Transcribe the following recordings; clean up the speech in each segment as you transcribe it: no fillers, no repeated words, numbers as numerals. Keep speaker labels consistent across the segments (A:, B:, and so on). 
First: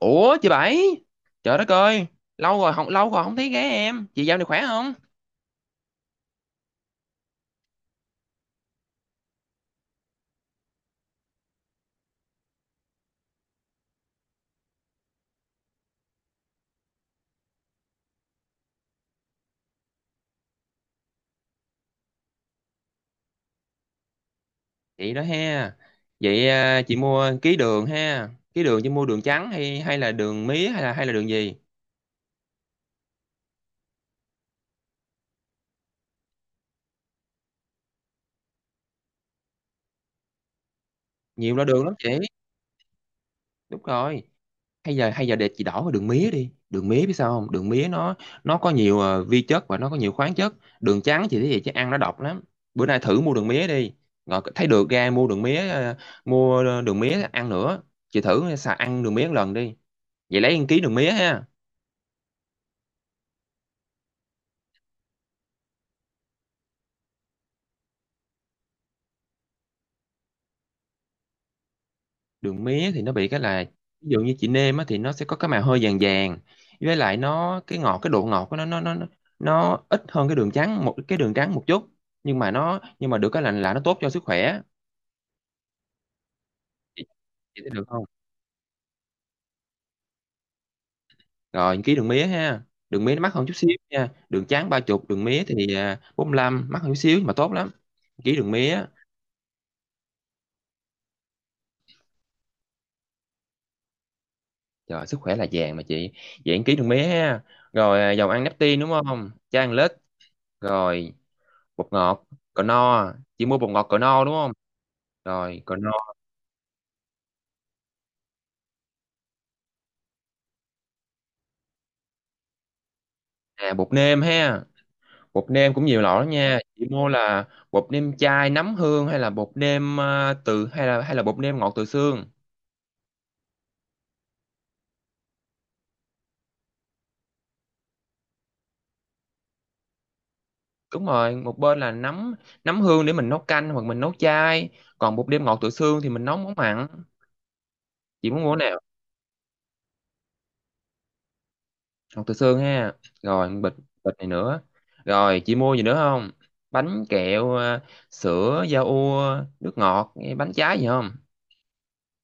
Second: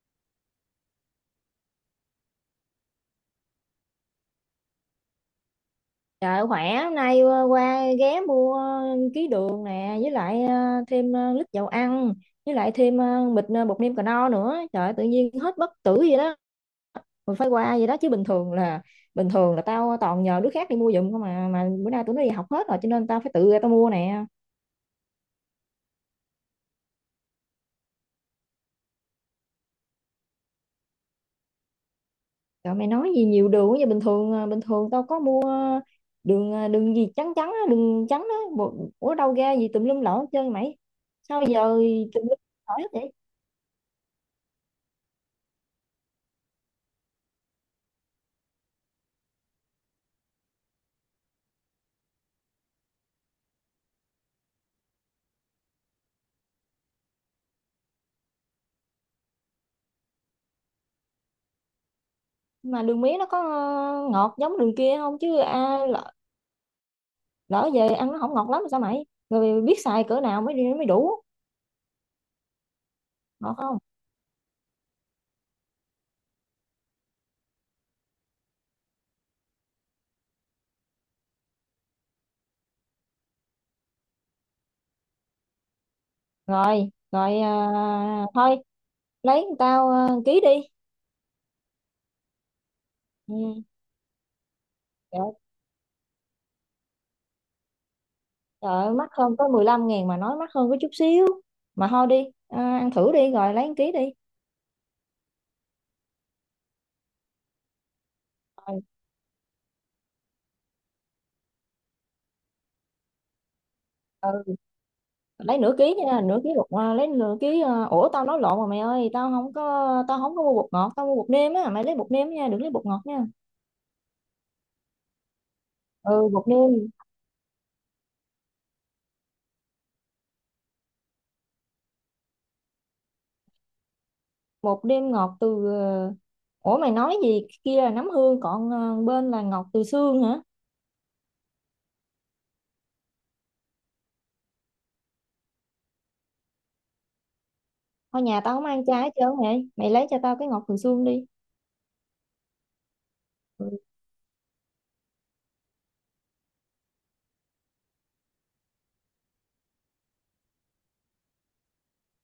A: Ủa chị Bảy. Trời đất ơi. Lâu rồi không thấy ghé em. Chị dạo này khỏe không?
B: Trời khỏe, hôm nay qua ghé mua ký đường nè, với lại thêm lít dầu ăn, với lại thêm bịch bột nêm cà no nữa. Trời ơi, tự nhiên hết bất tử vậy đó. Mình phải qua vậy đó chứ bình thường là tao toàn nhờ đứa khác đi mua giùm không mà bữa nay tụi nó đi học hết rồi, cho nên tao phải tự ra tao mua nè.
A: Vậy đó ha. Vậy chị mua ký đường ha. Ký đường chị mua đường trắng hay hay là đường mía hay là đường gì?
B: Trời mày nói gì nhiều đường quá vậy, bình thường tao có mua đường gì trắng trắng á, đường trắng á, ủa đâu ra gì tùm lum lỗ hết trơn mày. Sao
A: Nhiều
B: giờ
A: loại đường lắm chị.
B: tùm lum lỗ hết vậy?
A: Đúng rồi. Hay giờ để chị đổi qua đường mía đi. Đường mía biết sao không? Đường mía nó có nhiều vi chất và nó có nhiều khoáng chất. Đường trắng chị thấy vậy chứ ăn nó độc lắm. Bữa nay thử mua đường mía đi. Rồi thấy được ra mua đường mía Mua đường mía ăn nữa. Chị thử xài ăn đường mía một lần đi. Vậy lấy ăn ký đường mía ha.
B: Mà đường mía nó có ngọt giống đường kia không chứ, à, lỡ về ăn nó không ngọt lắm sao mày, rồi biết xài cỡ nào mới đi mới đủ
A: Đường mía thì nó bị cái
B: ngọt
A: là,
B: không?
A: ví dụ như chị nêm á thì nó sẽ có cái màu hơi vàng vàng. Với lại nó cái ngọt, cái độ ngọt của nó nó ít hơn cái đường trắng một chút. Nhưng mà được cái là nó tốt cho sức khỏe.
B: Rồi
A: chị
B: rồi,
A: chị thấy
B: à,
A: được không?
B: thôi lấy tao à, ký đi.
A: Rồi ký đường mía ha. Đường mía nó mắc hơn chút
B: Ừ.
A: xíu nha, đường trắng 30, đường
B: Trời,
A: mía thì 45, mắc hơn chút xíu nhưng mà tốt lắm. Ký đường
B: trời
A: mía.
B: ơi, mắc hơn có 15.000 mà nói mắc hơn có chút xíu. Mà thôi đi à, ăn thử đi rồi lấy 1 ký đi.
A: Trời, sức khỏe là vàng mà chị. Vậy ăn ký đường mía ha. Rồi dầu ăn nếp tin
B: Rồi,
A: đúng không chan lết. Rồi bột ngọt cỡ no chỉ. Mua bột ngọt cỡ no
B: ừ,
A: đúng không?
B: lấy
A: Rồi cỡ
B: nửa
A: no.
B: ký nha, nửa ký bột à, lấy nửa ký à, ủa tao nói lộn rồi mày ơi, tao không có mua bột ngọt, tao mua bột nêm á, mày lấy bột nêm nha, đừng lấy bột ngọt nha.
A: À, bột nêm ha. Bột nêm cũng nhiều loại
B: Ừ,
A: lắm
B: bột
A: nha
B: nêm,
A: chị, mua là bột nêm chai nấm hương hay là bột nêm à, từ hay là bột nêm ngọt từ xương?
B: một đêm ngọt từ ủa mày nói gì kia, là nấm hương còn bên là ngọt từ xương hả?
A: Đúng rồi, một bên là nấm nấm hương để mình nấu canh hoặc mình nấu chai. Còn bột nêm ngọt từ xương thì mình nấu món mặn.
B: Thôi
A: Chị
B: nhà
A: muốn
B: tao
A: mua
B: không
A: cái nào?
B: ăn trái hết trơn vậy, mày lấy cho tao cái ngọt từ xương đi.
A: Ngọt từ xương ha. Rồi bịch,
B: Ừ.
A: bịch này nữa. Rồi chị mua gì nữa không? Bánh kẹo sữa da ua, nước ngọt bánh trái gì không?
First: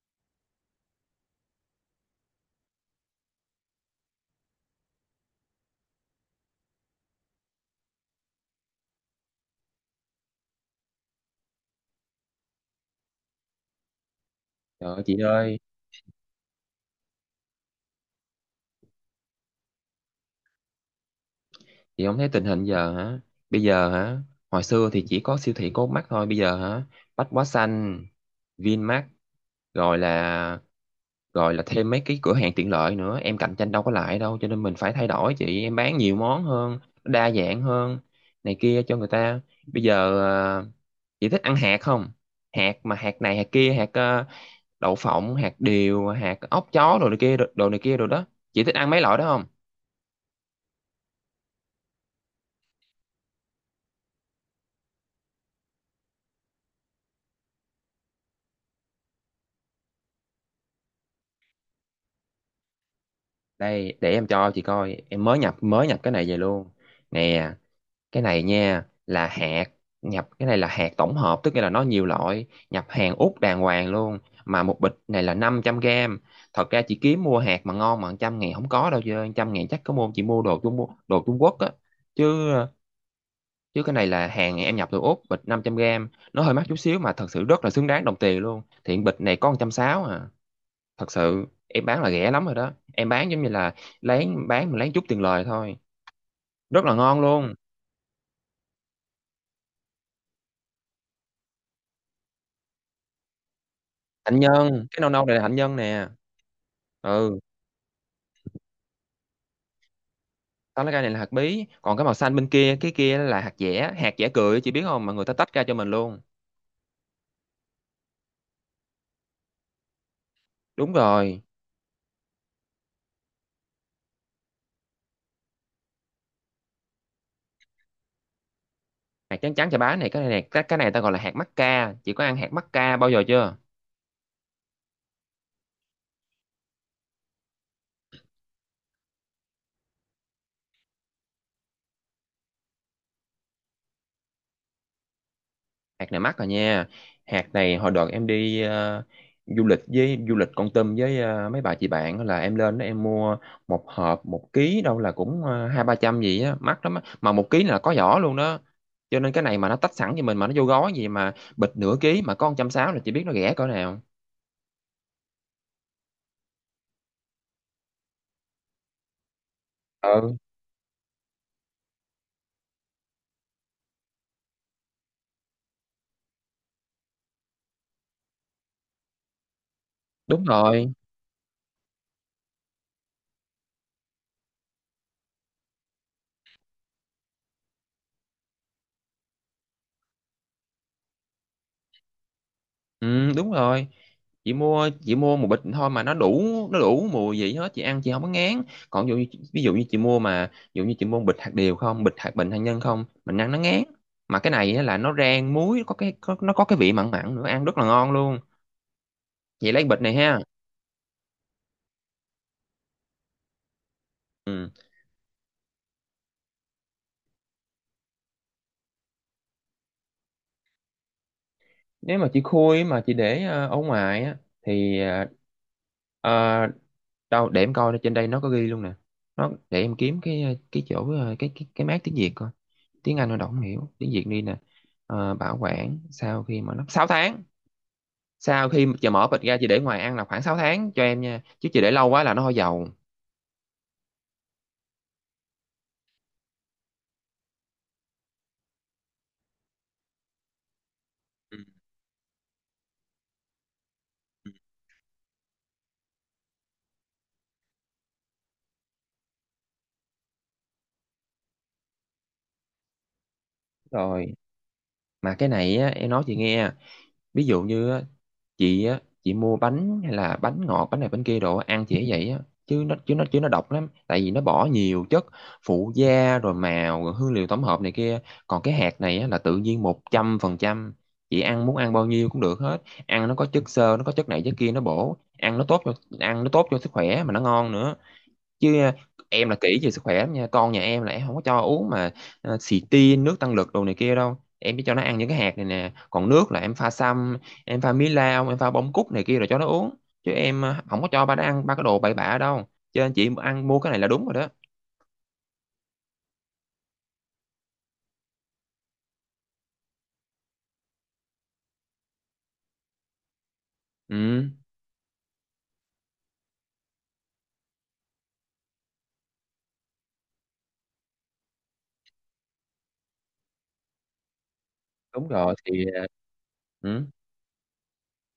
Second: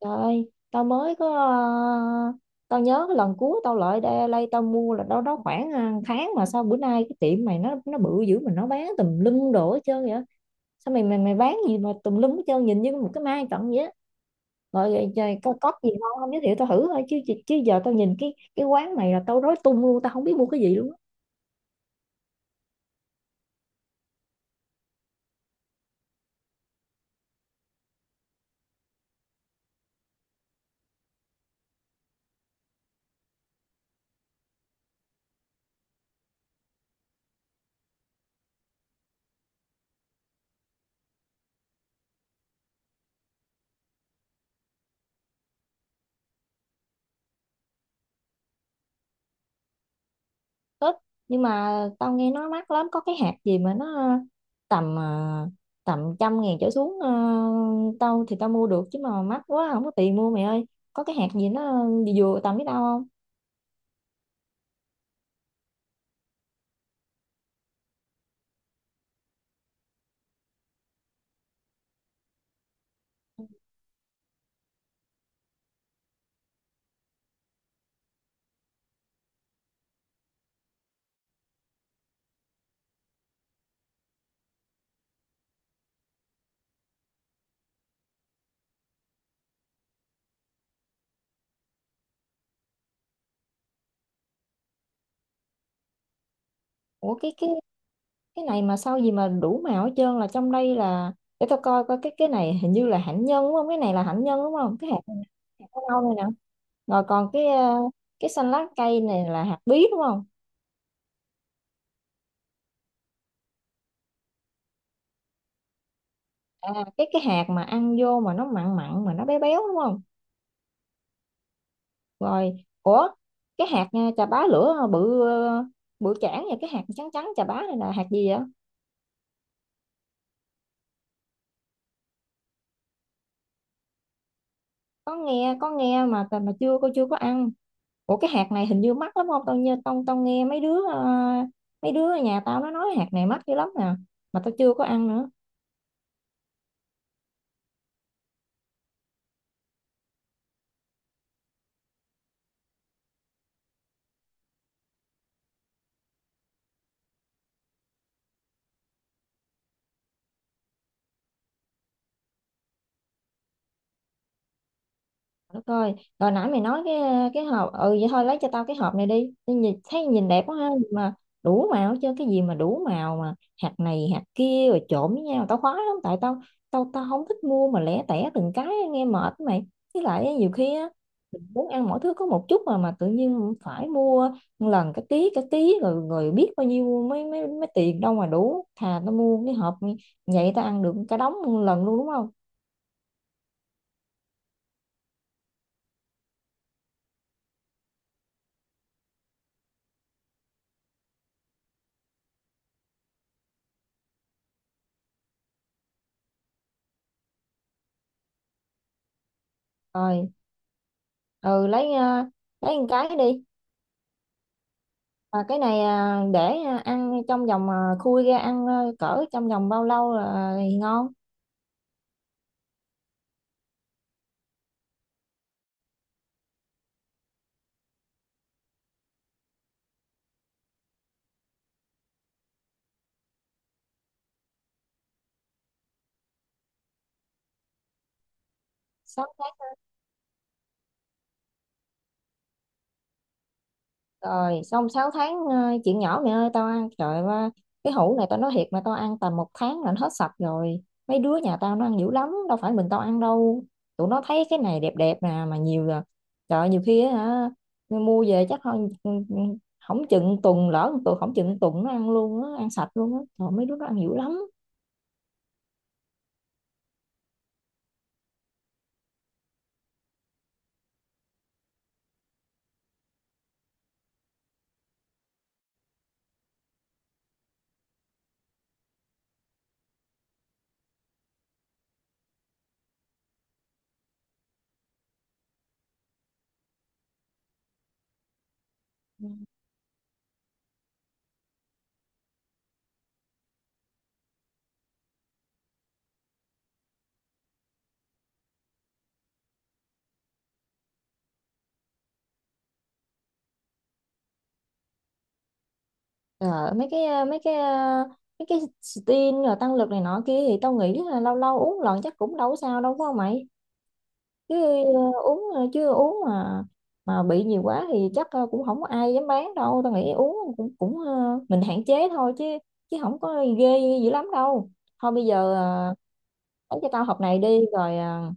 B: Trời ơi tao mới có tao nhớ cái lần cuối tao lại đây, đây tao mua là đâu đó khoảng tháng, mà sao bữa nay cái tiệm mày nó bự dữ mà nó bán tùm lum đồ hết trơn vậy? Sao mày mày mày bán gì mà tùm lum hết trơn, nhìn như một cái mai cận vậy á? Rồi,
A: Trời
B: rồi, rồi có,
A: ơi,
B: có gì ngon không giới thiệu tao thử, thôi chứ chứ chứ giờ tao nhìn cái quán này là tao rối tung luôn, tao không biết mua cái gì luôn á.
A: chị không thấy tình hình giờ hả? Bây giờ hả? Hồi xưa thì chỉ có siêu thị có mắt thôi, bây giờ hả? Bách Hóa Xanh, Vinmart, rồi là rồi là thêm mấy cái cửa hàng tiện lợi nữa, em cạnh tranh đâu có lại đâu, cho nên mình phải thay đổi chị, em bán nhiều món hơn, đa dạng hơn này kia cho người ta. Bây giờ à, chị thích ăn hạt không? Hạt mà hạt này hạt kia, hạt đậu phộng, hạt điều, hạt ốc chó đồ này kia, đồ đồ này kia đồ đó. Chị thích ăn mấy loại đó không?
B: Tết nhưng mà tao nghe nó mắc lắm, có cái hạt gì mà nó tầm tầm 100.000 trở xuống tao thì tao mua được chứ mà mắc quá không có tiền mua mày ơi. Có cái hạt gì nó vừa vừa tầm với tao không?
A: Đây để em cho chị coi, em mới nhập cái này về luôn. Nè, cái này nha là hạt, nhập cái này là hạt tổng hợp, tức nghĩa là nó nhiều loại, nhập hàng Úc đàng hoàng luôn. Mà một bịch này là 500 gram. Thật ra chị kiếm mua hạt mà ngon mà trăm ngàn không có đâu, chứ trăm ngàn chắc có mua chị mua đồ Trung, đồ Trung Quốc á. Chứ chứ cái này là hàng em nhập từ Úc, bịch 500 gram nó hơi mắc chút xíu mà thật sự rất là xứng đáng đồng tiền luôn. Thiện, bịch này có 160 à. Thật sự em bán là rẻ lắm rồi đó, em bán giống như là lén bán, mà lén chút tiền lời thôi, rất là
B: Ủa
A: ngon
B: cái cái
A: luôn.
B: cái này mà sao gì mà đủ màu hết trơn, là trong đây là để tao coi coi cái này hình như là hạnh nhân đúng không, cái này là hạnh
A: Hạnh
B: nhân đúng không?
A: nhân,
B: Cái
A: cái
B: hạt
A: nâu
B: này nè,
A: nâu này là hạnh
B: hạt
A: nhân
B: có nâu
A: nè.
B: này nè, rồi còn
A: Ừ,
B: cái xanh lá cây này là hạt bí đúng không?
A: tao lấy cái này là hạt bí, còn cái màu xanh bên kia cái kia là hạt dẻ, hạt dẻ cười chị biết không mà người ta tách ra cho mình luôn.
B: À, cái hạt mà ăn vô mà nó mặn mặn mà nó béo béo đúng không?
A: Đúng rồi.
B: Rồi. Ủa cái hạt chà bá lửa bự bự chảng và cái hạt trắng trắng chà bá này là hạt gì vậy?
A: Hạt trắng trắng chà bá này, cái này ta gọi là hạt mắc ca, chị có ăn hạt mắc ca bao giờ chưa?
B: Có nghe có nghe mà chưa, cô chưa có ăn. Ủa cái hạt này hình như mắc lắm không, tao như tao tao nghe mấy đứa mấy đứa ở nhà tao nó nói hạt này mắc dữ lắm nè, mà tao chưa có ăn nữa.
A: Hạt này mắc rồi nha. Hạt này hồi đợt em đi du lịch với du lịch Kon Tum với mấy bà chị bạn á, là em lên đó em mua một hộp một ký đâu là cũng hai ba trăm gì á, mắc lắm á, mà một ký là có vỏ luôn đó. Cho nên cái này mà nó tách sẵn cho mình mà nó vô gói, gì mà bịch nửa ký mà có 160, là chị biết nó rẻ cỡ nào.
B: Đất ơi, rồi nãy mày nói cái hộp, ừ vậy thôi lấy cho tao cái hộp này đi. Tao nhìn thấy nhìn
A: Ừ
B: đẹp quá ha, mà đủ màu chứ cái gì mà đủ màu mà hạt này hạt kia rồi trộn với nhau, tao khoái lắm tại tao tao tao không thích mua mà lẻ tẻ từng cái nghe mệt á mày. Với lại á,
A: đúng
B: nhiều khi á
A: rồi.
B: mình muốn ăn mỗi thứ có một chút mà tự nhiên phải mua một lần cái ký cái ký, rồi rồi biết bao nhiêu mấy mấy mấy tiền đâu mà đủ. Thà tao mua cái hộp vậy tao ăn được cả đống một lần luôn đúng không?
A: Ừ, đúng rồi. Chị mua một bịch thôi mà nó đủ, nó đủ mùi gì hết, chị ăn chị không có ngán. Còn ví dụ như chị mua mà ví dụ như chị mua bịch hạt điều không, bịch hạt bình hạt nhân không, mình ăn nó ngán. Mà cái này á là nó rang muối, nó có cái vị mặn mặn nữa ăn rất là ngon luôn. Chị lấy bịch này
B: Rồi,
A: ha.
B: ừ lấy một cái đi.
A: Ừ.
B: Mà cái này à, để à, ăn trong vòng à, khui ra ăn à, cỡ trong vòng bao lâu là thì ngon?
A: Nếu mà chị khui mà chị để ở ngoài á thì ờ, đâu để em coi, nó trên đây nó có ghi luôn nè. Nó để em kiếm cái chỗ cái mác tiếng Việt coi, tiếng Anh nó đâu không hiểu, tiếng Việt đi nè. Ờ, bảo quản sau khi mà nó 6 tháng, sau khi mà chờ mở
B: sáu
A: bịch
B: tháng
A: ra chị để ngoài ăn là khoảng 6 tháng cho em nha, chứ chị để lâu quá là nó hôi dầu.
B: Rồi, xong 6 tháng à, chuyện nhỏ mẹ ơi tao ăn trời ơi, cái hũ này tao nói thiệt mà tao ăn tầm 1 tháng là nó hết sạch rồi. Mấy đứa nhà
A: Ừ.
B: tao nó ăn dữ lắm, đâu phải mình tao ăn đâu. Tụi nó thấy cái này đẹp đẹp nè mà nhiều là trời ơi, nhiều khi á hả mua về chắc không không chừng tuần, lỡ 1 tuần không chừng tuần nó ăn luôn á, ăn sạch luôn á. Trời mấy đứa nó ăn dữ
A: Rồi
B: lắm.
A: mà cái này á, em nói chị nghe. Ví dụ như á chị mua bánh hay là bánh ngọt bánh này bánh kia đồ ăn chị ấy vậy á, chứ nó độc lắm tại vì nó bỏ nhiều chất phụ gia rồi màu rồi hương liệu tổng hợp này kia. Còn cái hạt này á, là tự nhiên 100%, chị ăn muốn ăn bao nhiêu cũng được hết, ăn nó có chất xơ nó có chất này chất kia nó bổ, ăn nó tốt cho sức khỏe mà nó ngon nữa. Chứ em là kỹ về sức khỏe lắm nha, con nhà em là em không có cho uống mà xì tin nước tăng lực đồ này kia đâu, em chỉ cho nó ăn những cái hạt này nè. Còn nước là em pha sâm, em pha mí lau, em pha bông cúc này kia rồi cho nó uống. Chứ em không có cho ba nó ăn ba cái đồ bậy bạ đâu, cho nên chị ăn mua cái này là đúng rồi đó.
B: Ờ, mấy cái steam rồi tăng lực này nọ kia thì tao nghĩ là lâu lâu uống lần chắc cũng đâu có sao đâu phải không mày?
A: Ừ
B: Chứ ờ, uống ờ, chứ uống mà bị nhiều quá thì chắc cũng không có ai dám bán đâu, tao nghĩ uống cũng cũng mình hạn chế thôi chứ chứ không có ghê dữ lắm đâu. Thôi bây
A: đúng rồi
B: giờ
A: thì
B: lấy cho
A: ừ,
B: tao hộp này đi rồi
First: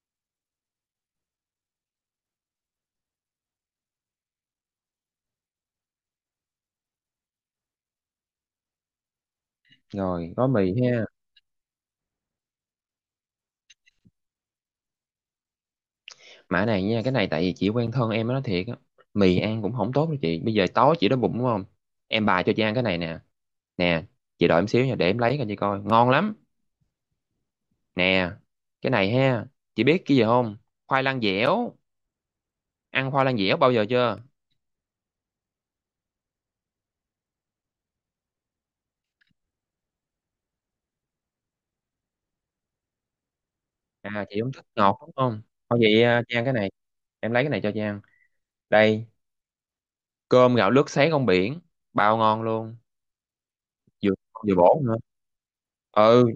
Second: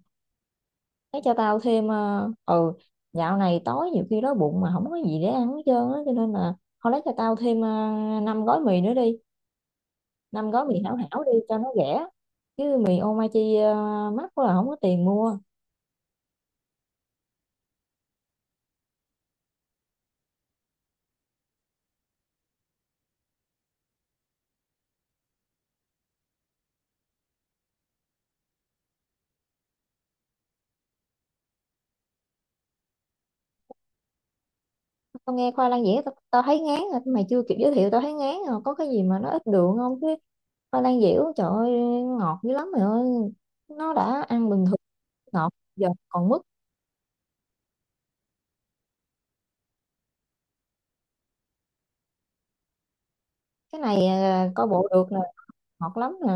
B: lấy cho tao thêm ừ dạo này tối nhiều khi đói bụng mà không có gì để ăn hết trơn á, cho nên là thôi lấy cho tao thêm 5 gói mì nữa đi,
A: rồi gói
B: năm gói
A: mì
B: mì hảo
A: ha.
B: hảo đi cho nó rẻ, chứ mì Omachi mắc quá là không có tiền mua.
A: Mã này nha, cái này tại vì chị quen thân em nó thiệt á. Mì ăn cũng không tốt đâu chị. Bây giờ tối chị đói bụng đúng không? Em bà cho chị ăn cái này nè. Nè, chị đợi em xíu nha, để em lấy cho chị coi. Ngon lắm. Nè, cái này ha. Chị biết cái gì không? Khoai lang dẻo. Ăn khoai lang dẻo bao giờ chưa?
B: Tao nghe khoai lang dẻo tao thấy ngán rồi mày chưa kịp giới thiệu tao thấy ngán rồi, có cái gì mà nó ít đường không chứ? Khoai lang dẻo trời ơi, ngọt dữ lắm mày ơi, nó đã
A: À, chị
B: ăn
A: không
B: bình
A: thích
B: thường,
A: ngọt đúng không?
B: ngọt
A: Thôi
B: giờ
A: vậy
B: còn
A: chị
B: mứt.
A: ăn cái này. Em lấy cái này cho chị ăn. Đây, cơm gạo lứt sấy con biển. Bao ngon luôn.
B: Cái này
A: Vừa vừa
B: coi
A: bổ
B: bộ
A: nữa.
B: được nè. Ngọt lắm
A: Ừ,
B: nè.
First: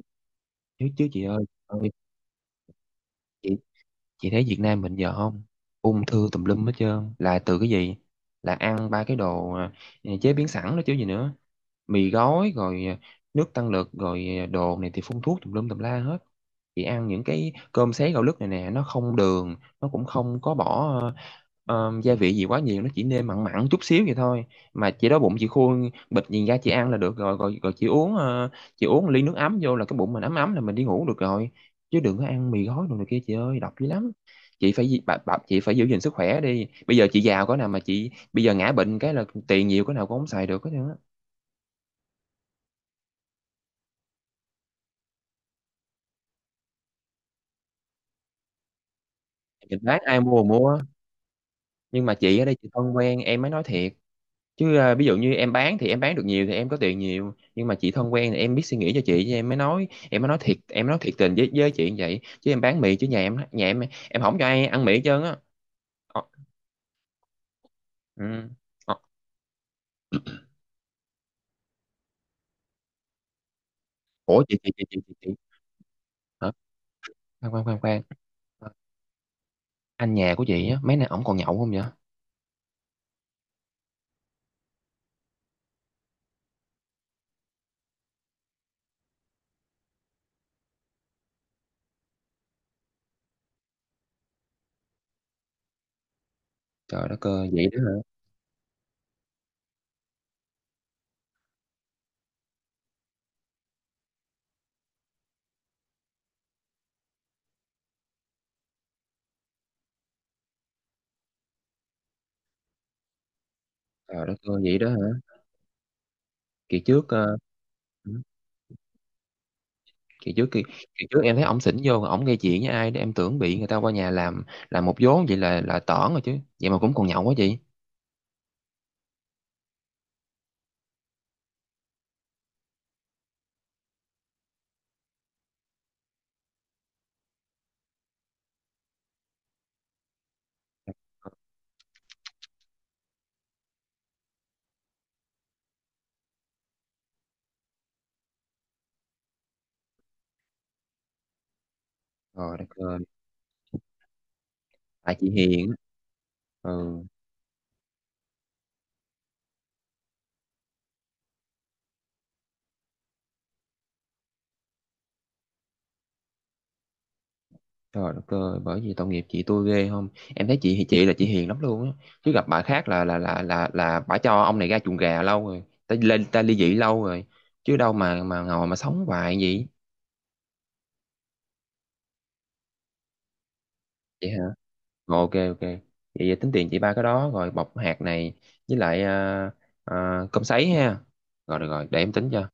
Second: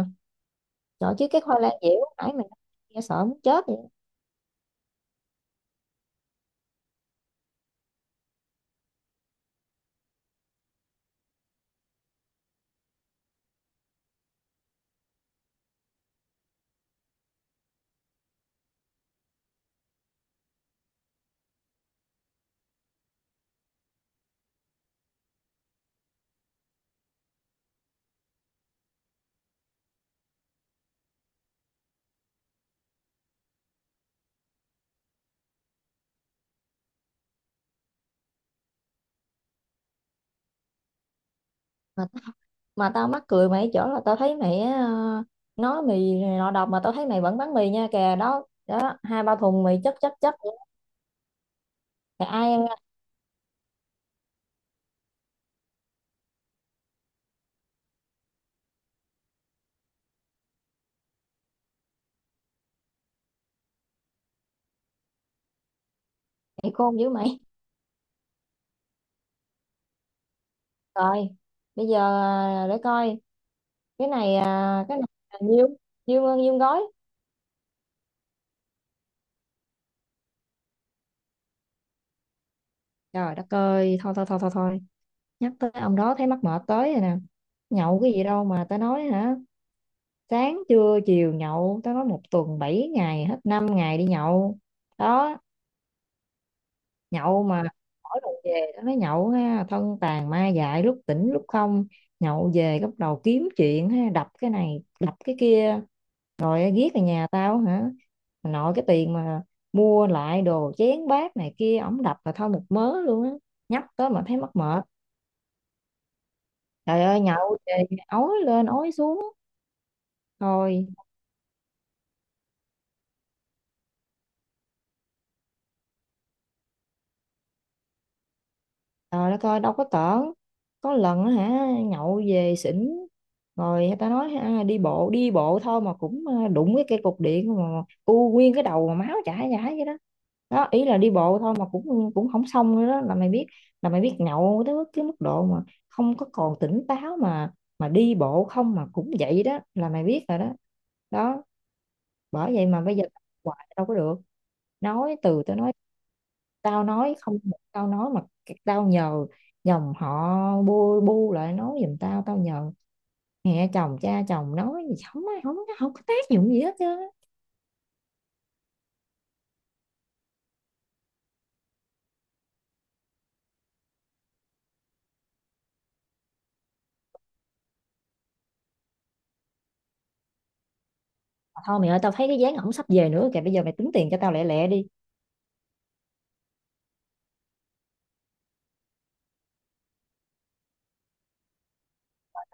A: chứ chứ
B: Trời
A: chị
B: chứ cái
A: ơi.
B: khoai lang dẻo nãy mày nghe sợ muốn
A: Ừ,
B: chết vậy.
A: chị thấy Việt Nam mình giờ không? Ung thư tùm lum hết trơn. Là từ cái gì? Là ăn ba cái đồ chế biến sẵn đó chứ gì nữa, mì gói rồi nước tăng lực rồi đồ này thì phun thuốc tùm lum tùm la hết. Chị ăn những cái cơm sấy gạo lứt này nè nó không đường, nó cũng không có bỏ gia vị gì quá nhiều, nó chỉ nêm mặn mặn chút xíu vậy thôi. Mà chị đói bụng chị khui bịch nhìn ra chị ăn là được rồi rồi, rồi chị uống chị uống ly nước ấm vô là cái bụng mình ấm ấm là mình đi ngủ được rồi. Chứ đừng có ăn mì gói đồ này kia chị ơi, độc dữ lắm. Chị phải di- bà, bà, chị phải giữ gìn sức khỏe đi, bây giờ chị giàu có nào mà chị bây giờ ngã bệnh cái là tiền nhiều có nào cũng không xài được hết trơn á.
B: Mà mà tao mắc cười mày ở chỗ là tao thấy mày nói mì này nọ độc mà tao thấy mày vẫn bán mì nha kìa, đó đó hai ba thùng mì
A: Mình
B: chất
A: bán
B: chất
A: ai
B: chất
A: mua mua. Nhưng mà
B: Mày
A: chị ở
B: ai
A: đây
B: ăn?
A: chị thân quen em mới nói thiệt. Chứ ví dụ như em bán thì em bán được nhiều thì em có tiền nhiều, nhưng mà chị thân quen thì em biết suy nghĩ cho chị. Chứ em mới nói thiệt, em nói thiệt tình với chị như vậy. Chứ em bán mì chứ nhà em em không cho ai ăn mì hết trơn á. Ờ,
B: Mày khôn dữ mày.
A: ừ. Ờ,
B: Rồi bây giờ à, để coi cái này
A: ủa
B: à, cái này
A: chị chị.
B: là nhiêu nhiêu
A: Hả?
B: nhiêu gói?
A: Khoan khoan khoan khoan. Ờ, anh nhà của chị á mấy nay ổng còn nhậu không vậy?
B: Trời đất ơi thôi thôi thôi thôi thôi, nhắc tới ông đó thấy mắc mệt tới rồi nè, nhậu cái gì đâu mà tao nói hả? Sáng trưa chiều nhậu, tao nói 1 tuần 7 ngày hết 5 ngày đi nhậu đó.
A: Trời đất
B: Nhậu
A: ơi,
B: mà
A: vậy đó hả?
B: mỗi lần về nó nói nhậu ha thân tàn ma dại lúc tỉnh lúc không, nhậu về bắt đầu kiếm chuyện ha đập cái này đập cái kia rồi ghét ở nhà tao hả. Mà nội cái tiền mà mua lại đồ chén bát này kia ổng đập là thôi một mớ luôn á, nhắc tới mà
A: Trời đất
B: thấy mắc
A: ơi, vậy
B: mệt.
A: đó hả? Kỳ
B: Trời
A: trước
B: ơi nhậu về
A: ừ.
B: ói lên ói xuống
A: kỳ trước kỳ,
B: thôi.
A: kỳ trước em thấy ổng xỉn vô ổng gây chuyện với ai đó, em tưởng bị người ta qua nhà làm một vố vậy là tởn rồi, chứ vậy mà cũng còn nhậu quá chị.
B: Trời đất ơi đâu có tởn. Có lần á hả nhậu về xỉn, rồi người ta nói ha, đi bộ, đi bộ thôi mà cũng đụng cái cây cục điện mà u nguyên cái đầu mà máu chảy chảy vậy đó, đó ý là đi bộ thôi mà cũng cũng không xong nữa, đó là mày biết nhậu tới cái mức độ mà không có còn tỉnh táo mà đi bộ không mà cũng vậy đó, là mày biết rồi đó đó. Bởi
A: Trời
B: vậy
A: đất
B: mà bây
A: ơi.
B: giờ hoài đâu có được,
A: Tại
B: nói
A: chị
B: từ
A: hiền á.
B: tao
A: Ừ.
B: nói không một câu nói mà, tao nhờ dòng họ bu bu lại nói giùm tao, tao nhờ mẹ chồng cha chồng nói gì không ai, không không có tác dụng gì hết chứ.
A: Trời đất ơi, bởi vì tội nghiệp chị tôi ghê không, em thấy chị thì chị là chị hiền lắm luôn á. Chứ gặp bà khác là là bà cho ông này ra chuồng gà lâu rồi, ta lên ta ly dị lâu rồi. Chứ đâu mà ngồi mà sống hoài vậy.
B: Mà thôi mày ơi, tao thấy cái dáng ổng sắp về nữa kìa, bây giờ mày tính tiền cho
A: Vậy.
B: tao lẹ
A: Rồi,
B: lẹ đi.
A: ok ok vậy, vậy tính tiền chị ba cái đó rồi bọc hạt này với lại ờ, cơm sấy ha. Rồi được rồi để em tính cho.